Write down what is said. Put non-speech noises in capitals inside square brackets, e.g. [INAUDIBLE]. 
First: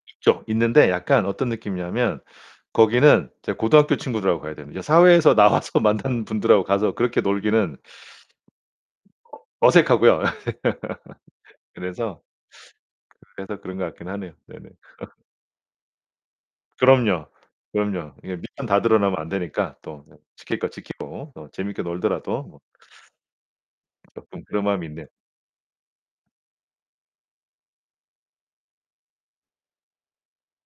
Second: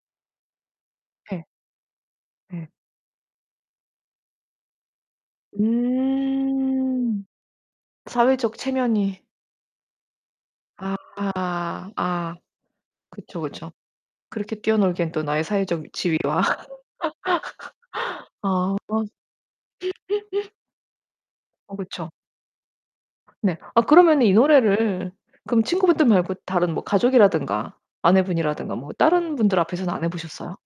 있죠, 있는데 약간 네. 어떤 느낌이냐면 네. 거기는 이제 고등학교 친구들하고 가야 됩니다. 사회에서 나와서 만난 분들하고 가서 그렇게 음 놀기는 사회적 체면이. 어 어색하고요. 아. [LAUGHS] 그래서 아 그쵸, 그래서 그쵸. 그런 것 같긴 하네요. 그렇게 네네. 뛰어놀기엔 [LAUGHS] 또 나의 사회적 지위와 그럼요. 그럼요. [LAUGHS] 이게 밑판 아. 다 드러나면 안 되니까 또 네 [LAUGHS] 지킬 거 지키고 또 어 재밌게 그쵸. 놀더라도 뭐. 네. 아 그러면은 이 [UNINTELLIGIBLE] 그런 마음이 있네요. 노래를 그럼 친구분들 말고 다른 뭐 가족이라든가 아내분이라든가 뭐 다른 분들 앞에서는 안 해 보셨어요?